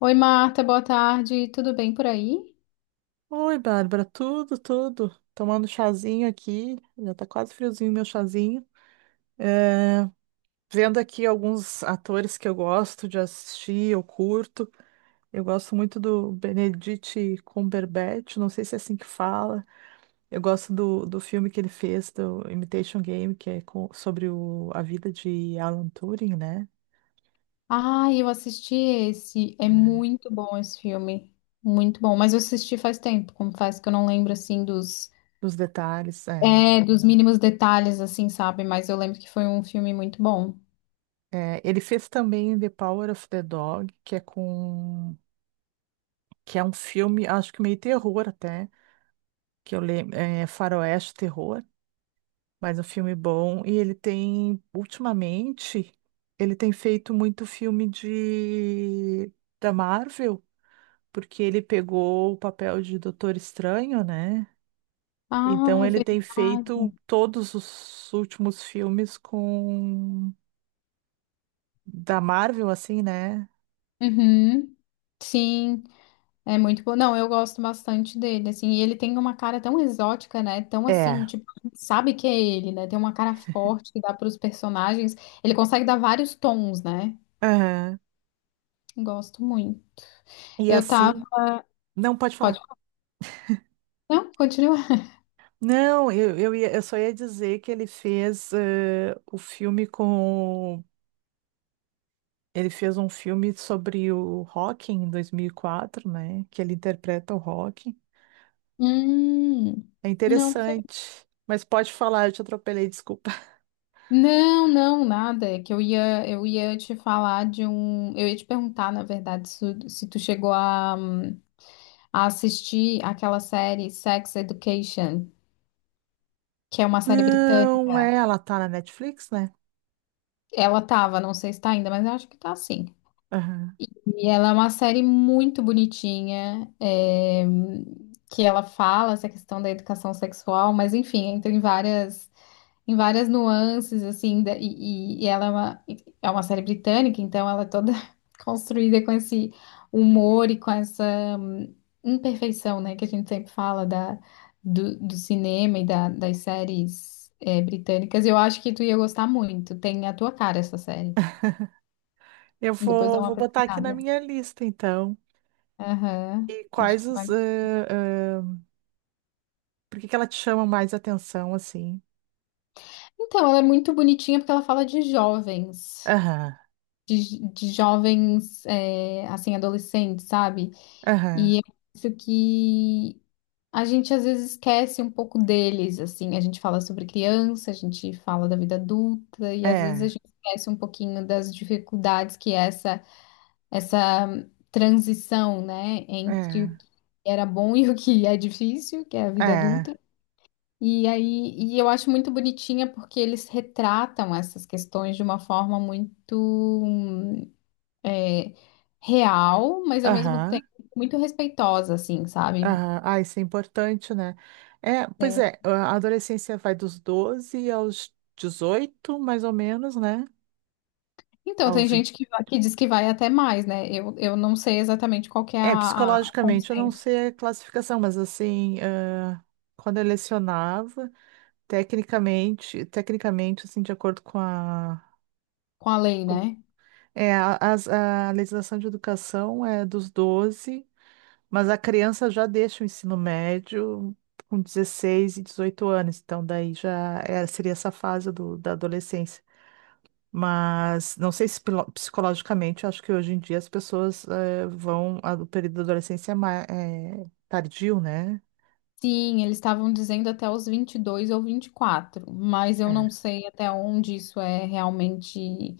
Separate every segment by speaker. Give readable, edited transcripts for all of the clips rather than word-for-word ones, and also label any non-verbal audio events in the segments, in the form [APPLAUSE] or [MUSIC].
Speaker 1: Oi, Marta, boa tarde. Tudo bem por aí?
Speaker 2: Oi, Bárbara, tudo, tudo. Tomando um chazinho aqui, já tá quase friozinho meu chazinho. É, vendo aqui alguns atores que eu gosto de assistir, eu curto. Eu gosto muito do Benedict Cumberbatch, não sei se é assim que fala. Eu gosto do filme que ele fez, do Imitation Game, que é sobre a vida de Alan Turing, né?
Speaker 1: Ah, eu assisti esse. É
Speaker 2: É,
Speaker 1: muito bom esse filme. Muito bom. Mas eu assisti faz tempo, confesso que eu não lembro assim dos,
Speaker 2: os detalhes, é.
Speaker 1: é, dos mínimos detalhes, assim, sabe? Mas eu lembro que foi um filme muito bom.
Speaker 2: É, ele fez também The Power of the Dog, que é um filme, acho que meio terror até, que eu lembro, é faroeste terror, mas um filme bom. E ele tem, ultimamente, ele tem feito muito filme de da Marvel, porque ele pegou o papel de Doutor Estranho, né? Então
Speaker 1: Ah, é
Speaker 2: ele tem feito
Speaker 1: verdade.
Speaker 2: todos os últimos filmes com da Marvel, assim, né?
Speaker 1: Uhum. Sim, é muito bom. Não, eu gosto bastante dele, assim, e ele tem uma cara tão exótica, né? Tão assim,
Speaker 2: É.
Speaker 1: tipo, sabe que é ele, né? Tem uma cara forte que dá para os personagens. Ele consegue dar vários tons, né?
Speaker 2: Aham.
Speaker 1: Gosto muito.
Speaker 2: E
Speaker 1: Eu tava.
Speaker 2: assim, não pode
Speaker 1: Pode.
Speaker 2: falar.
Speaker 1: Não, continua.
Speaker 2: Não, eu só ia dizer que ele fez o filme com. Ele fez um filme sobre o Rock em 2004, né? Que ele interpreta o Rock.
Speaker 1: Hum,
Speaker 2: É
Speaker 1: não sei.
Speaker 2: interessante. Mas pode falar, eu te atropelei, desculpa. [LAUGHS]
Speaker 1: Não, não, nada. É que eu ia te falar de um. Eu ia te perguntar, na verdade, se tu chegou a assistir aquela série Sex Education, que é uma série
Speaker 2: Não, é,
Speaker 1: britânica.
Speaker 2: ela tá na Netflix, né?
Speaker 1: Ela tava, não sei se tá ainda, mas eu acho que tá sim.
Speaker 2: Aham.
Speaker 1: E ela é uma série muito bonitinha, que ela fala essa questão da educação sexual, mas enfim, entra em várias nuances, assim, e ela é uma série britânica, então ela é toda [LAUGHS] construída com esse humor e com essa imperfeição, né, que a gente sempre fala do cinema e das séries britânicas. Eu acho que tu ia gostar muito, tem a tua cara essa série.
Speaker 2: Eu
Speaker 1: Depois dá
Speaker 2: vou,
Speaker 1: uma
Speaker 2: vou botar aqui na
Speaker 1: pesquisada.
Speaker 2: minha lista, então.
Speaker 1: Aham,
Speaker 2: E
Speaker 1: acho que
Speaker 2: quais
Speaker 1: tu
Speaker 2: os.
Speaker 1: vai.
Speaker 2: Por que que ela te chama mais atenção, assim?
Speaker 1: Então, ela é muito bonitinha porque ela fala de jovens,
Speaker 2: Aham,
Speaker 1: de jovens, assim, adolescentes, sabe?
Speaker 2: aham.
Speaker 1: E eu acho que a gente às vezes esquece um pouco deles, assim, a gente fala sobre criança, a gente fala da vida adulta, e às vezes a
Speaker 2: É,
Speaker 1: gente esquece um pouquinho das dificuldades que é essa transição, né, entre
Speaker 2: é,
Speaker 1: o que era bom e o que é difícil, que é a vida
Speaker 2: é.
Speaker 1: adulta. E aí, e eu acho muito bonitinha porque eles retratam essas questões de uma forma muito hum, é, real, mas ao mesmo tempo
Speaker 2: Aham.
Speaker 1: muito respeitosa, assim, sabe?
Speaker 2: Aham. Ah, isso é importante, né? É, pois
Speaker 1: É.
Speaker 2: é, a adolescência vai dos 12 aos 18, mais ou menos, né?
Speaker 1: Então, tem
Speaker 2: Aos 20.
Speaker 1: gente que diz que vai até mais, né? Eu não sei exatamente qual que é
Speaker 2: É,
Speaker 1: o
Speaker 2: psicologicamente, eu não
Speaker 1: consenso
Speaker 2: sei a classificação, mas assim, ah, quando eu lecionava, tecnicamente, tecnicamente, assim, de acordo
Speaker 1: com a lei,
Speaker 2: com-
Speaker 1: né?
Speaker 2: a legislação de educação é dos 12. Mas a criança já deixa o ensino médio com 16 e 18 anos, então daí já seria essa fase da adolescência. Mas não sei se psicologicamente, eu acho que hoje em dia as pessoas vão. O período da adolescência é tardio, né?
Speaker 1: Sim, eles estavam dizendo até os 22 ou 24, mas eu não
Speaker 2: É.
Speaker 1: sei até onde isso é realmente.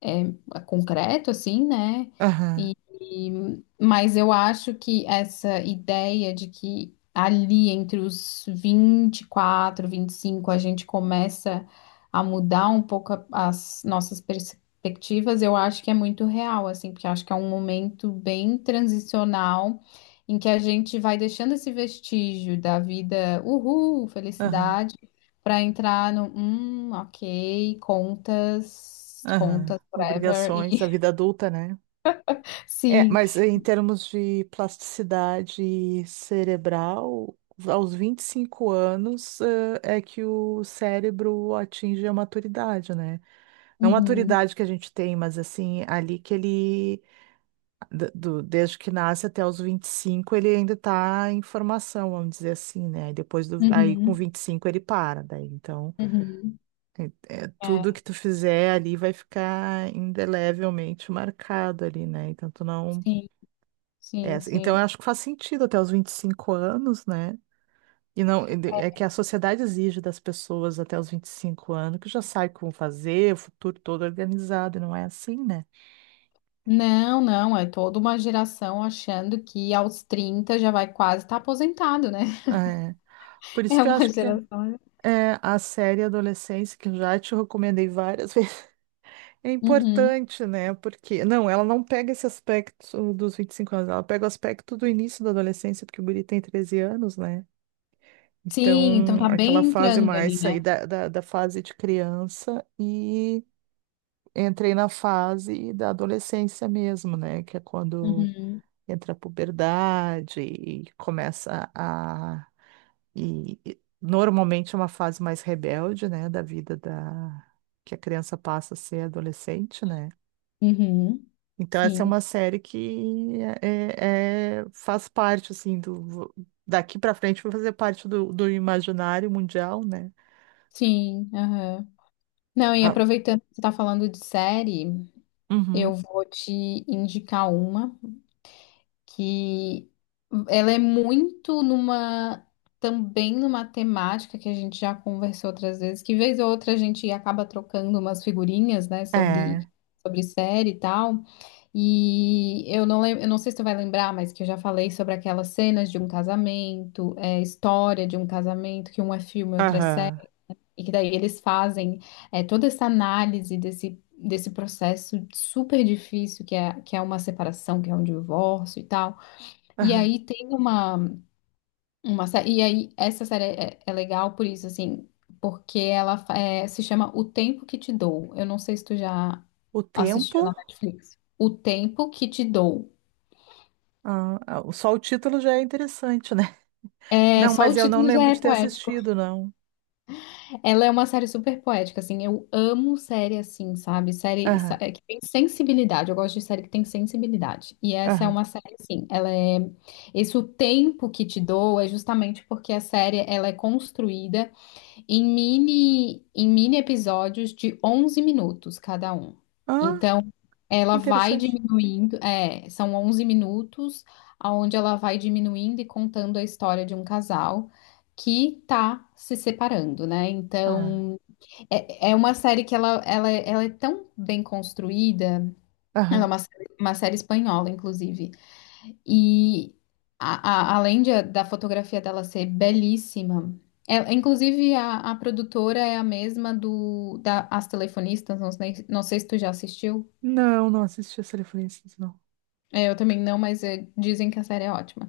Speaker 1: É concreto, assim, né?
Speaker 2: Aham,
Speaker 1: Mas eu acho que essa ideia de que ali entre os 20, 24, 25, a gente começa a mudar um pouco as nossas perspectivas. Eu acho que é muito real, assim, porque eu acho que é um momento bem transicional em que a gente vai deixando esse vestígio da vida, uhul,
Speaker 2: aham,
Speaker 1: felicidade, para entrar no, ok, contas.
Speaker 2: aham.
Speaker 1: Contas Ever
Speaker 2: Obrigações, a
Speaker 1: e
Speaker 2: vida adulta, né?
Speaker 1: [LAUGHS]
Speaker 2: É,
Speaker 1: sim.
Speaker 2: mas em termos de plasticidade cerebral, aos 25 anos, é que o cérebro atinge a maturidade, né? Não a
Speaker 1: Uhum,
Speaker 2: maturidade que a gente tem, mas assim, ali que ele, desde que nasce até os 25 ele ainda está em formação, vamos dizer assim, né? Aí com
Speaker 1: uhum,
Speaker 2: 25 ele para, daí então,
Speaker 1: uhum.
Speaker 2: é- tudo
Speaker 1: É,
Speaker 2: que tu fizer ali vai ficar indelevelmente marcado ali, né? Então tu não.
Speaker 1: sim,
Speaker 2: É,
Speaker 1: sim,
Speaker 2: então
Speaker 1: sim.
Speaker 2: eu acho que faz sentido até os 25 anos, né? E não, é que a sociedade exige das pessoas até os 25 anos que já sabe como fazer, o futuro todo organizado, e não é assim, né?
Speaker 1: Não, não, é toda uma geração achando que aos 30 já vai quase estar aposentado, né? [LAUGHS]
Speaker 2: É, por isso
Speaker 1: É
Speaker 2: que eu
Speaker 1: uma
Speaker 2: acho que é,
Speaker 1: geração.
Speaker 2: é a série Adolescência, que eu já te recomendei várias [LAUGHS] vezes, é
Speaker 1: Uhum.
Speaker 2: importante, né? Porque, não, ela não pega esse aspecto dos 25 anos, ela pega o aspecto do início da adolescência, porque o guri tem 13 anos, né?
Speaker 1: Sim, então
Speaker 2: Então,
Speaker 1: tá
Speaker 2: aquela
Speaker 1: bem
Speaker 2: fase
Speaker 1: entrando
Speaker 2: mais
Speaker 1: ali,
Speaker 2: sair
Speaker 1: né?
Speaker 2: da fase de criança e entrei na fase da adolescência mesmo, né? Que é quando
Speaker 1: Uhum,
Speaker 2: entra a puberdade e começa a. E normalmente é uma fase mais rebelde, né? Da vida da. Que a criança passa a ser adolescente, né?
Speaker 1: uhum.
Speaker 2: Então essa é
Speaker 1: Sim,
Speaker 2: uma série que faz parte, assim, do. Daqui pra frente vai fazer parte do imaginário mundial, né?
Speaker 1: sim, aham. Não, e
Speaker 2: Ah,
Speaker 1: aproveitando que você tá falando de série,
Speaker 2: uhum.
Speaker 1: eu vou te indicar uma que ela é muito numa também numa temática que a gente já conversou outras vezes, que vez ou outra a gente acaba trocando umas figurinhas, né, sobre
Speaker 2: É.
Speaker 1: sobre série e tal. E eu não lembro, eu não sei se tu vai lembrar, mas que eu já falei sobre aquelas cenas de um casamento, história de um casamento, que um é filme, outro é
Speaker 2: Aham.
Speaker 1: série, e que daí eles fazem toda essa análise desse processo super difícil que é uma separação, que é um divórcio e tal. E
Speaker 2: Aham.
Speaker 1: aí tem uma série, e aí essa série é legal por isso, assim, porque ela se chama O Tempo que Te Dou. Eu não sei se tu já
Speaker 2: O tempo.
Speaker 1: assistiu na Netflix. O Tempo que Te Dou.
Speaker 2: Ah, ah, só o título já é interessante, né? [LAUGHS]
Speaker 1: É,
Speaker 2: Não,
Speaker 1: só o
Speaker 2: mas eu não
Speaker 1: título já
Speaker 2: lembro
Speaker 1: é
Speaker 2: de ter
Speaker 1: poético.
Speaker 2: assistido, não.
Speaker 1: Ela é uma série super poética, assim, eu amo série assim, sabe? Série
Speaker 2: Aham,
Speaker 1: que tem sensibilidade, eu gosto de série que tem sensibilidade. E essa é
Speaker 2: aham.
Speaker 1: uma série, assim, ela é. Esse O Tempo que Te Dou é justamente porque a série, ela é construída em mini episódios de 11 minutos cada um.
Speaker 2: Ah,
Speaker 1: Então, ela vai
Speaker 2: interessante.
Speaker 1: diminuindo, são 11 minutos, onde ela vai diminuindo e contando a história de um casal que tá se separando, né?
Speaker 2: Ah,
Speaker 1: Então, é uma série que ela é tão bem construída, ela é
Speaker 2: aham.
Speaker 1: uma série espanhola, inclusive. E além da fotografia dela ser belíssima, inclusive a produtora é a mesma do da As Telefonistas, não sei se tu já assistiu.
Speaker 2: Não, não assisti a Telefonistas, não.
Speaker 1: É, eu também não, mas dizem que a série é ótima.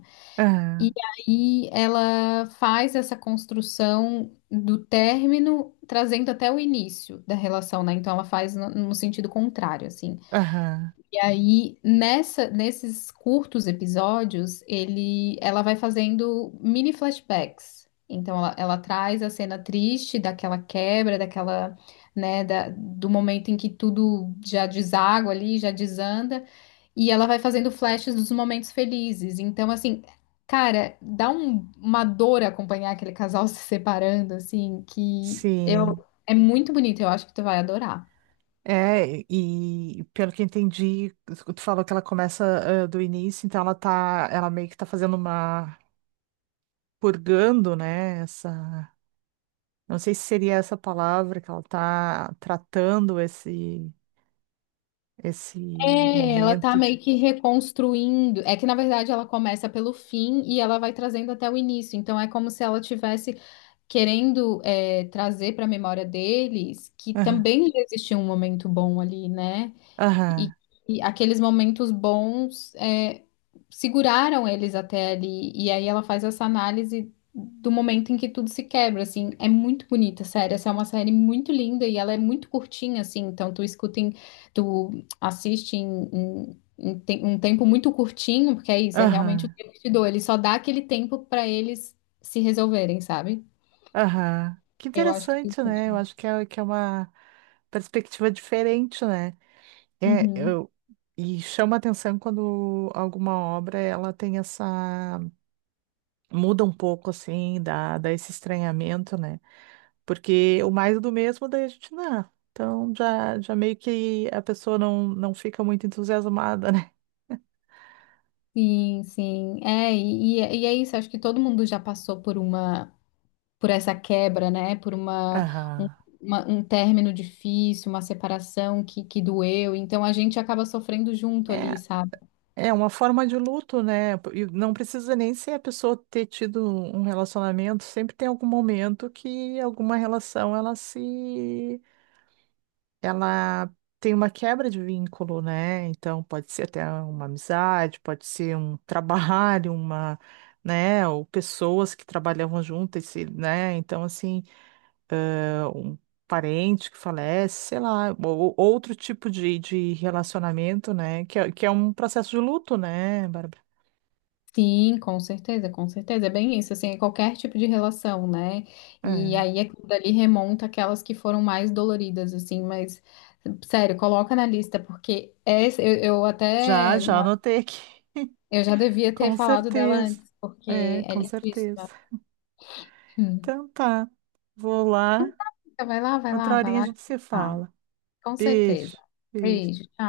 Speaker 1: E
Speaker 2: Aham,
Speaker 1: aí ela faz essa construção do término, trazendo até o início da relação, né? Então ela faz no sentido contrário, assim.
Speaker 2: aham.
Speaker 1: E aí, nessa, nesses curtos episódios, ele, ela vai fazendo mini flashbacks. Então, ela traz a cena triste daquela quebra, daquela, né, do momento em que tudo já deságua ali, já desanda. E ela vai fazendo flashes dos momentos felizes. Então, assim, cara, dá uma dor acompanhar aquele casal [LAUGHS] se separando, assim,
Speaker 2: Sim.
Speaker 1: é muito bonito. Eu acho que tu vai adorar.
Speaker 2: É, e pelo que entendi, tu falou que ela começa, ah, do início, então ela meio que tá fazendo uma, purgando, né, essa, não sei se seria essa palavra que ela tá tratando esse, esse
Speaker 1: É, ela tá
Speaker 2: momento de...
Speaker 1: meio que reconstruindo. É que na verdade ela começa pelo fim e ela vai trazendo até o início. Então é como se ela tivesse querendo trazer para a memória deles que também já existia um momento bom ali, né? E,
Speaker 2: Aham,
Speaker 1: e aqueles momentos bons seguraram eles até ali. E aí ela faz essa análise do momento em que tudo se quebra, assim. É muito bonita, sério. Essa é uma série muito linda e ela é muito curtinha, assim. Então tu escuta em, tu assiste um tempo muito curtinho, porque é isso, é realmente o
Speaker 2: aham,
Speaker 1: tempo que te dou. Ele só dá aquele tempo pra eles se resolverem, sabe?
Speaker 2: aham. Que
Speaker 1: Eu acho que
Speaker 2: interessante, né? Eu acho que é uma perspectiva diferente, né? É,
Speaker 1: Uhum.
Speaker 2: eu, e chama atenção quando alguma obra ela tem essa. Muda um pouco, assim, dá esse estranhamento, né? Porque o mais do mesmo, daí a gente não. Então já meio que a pessoa não fica muito entusiasmada, [LAUGHS] né?
Speaker 1: Sim, sim. É, e é isso, acho que todo mundo já passou por essa quebra, né? Por um,
Speaker 2: Aham.
Speaker 1: um término difícil, uma separação que doeu. Então a gente acaba sofrendo junto ali, sabe?
Speaker 2: É uma forma de luto, né? E não precisa nem ser a pessoa ter tido um relacionamento, sempre tem algum momento que alguma relação ela se ela tem uma quebra de vínculo, né? Então pode ser até uma amizade, pode ser um [LAUGHS] trabalho, uma, né, ou pessoas que trabalhavam juntas, né? Então assim, é um parente que falece, sei lá, ou outro tipo de relacionamento, né? Que é um processo de luto, né, Bárbara?
Speaker 1: Sim, com certeza, com certeza. É bem isso, assim, é qualquer tipo de relação, né? E
Speaker 2: É.
Speaker 1: aí aquilo dali remonta aquelas que foram mais doloridas, assim, mas sério, coloca na lista, porque essa, eu
Speaker 2: Já,
Speaker 1: até
Speaker 2: já
Speaker 1: na-
Speaker 2: anotei aqui. [LAUGHS]
Speaker 1: eu já devia ter
Speaker 2: Com
Speaker 1: falado dela
Speaker 2: certeza.
Speaker 1: antes, porque
Speaker 2: É,
Speaker 1: é
Speaker 2: com certeza.
Speaker 1: lindíssima. Hum.
Speaker 2: Então tá. Vou lá.
Speaker 1: Então, vai lá, vai
Speaker 2: Outra
Speaker 1: lá, vai
Speaker 2: horinha a
Speaker 1: lá.
Speaker 2: gente se
Speaker 1: Ah,
Speaker 2: fala.
Speaker 1: com certeza.
Speaker 2: Beijo. Beijo.
Speaker 1: Beijo, tchau.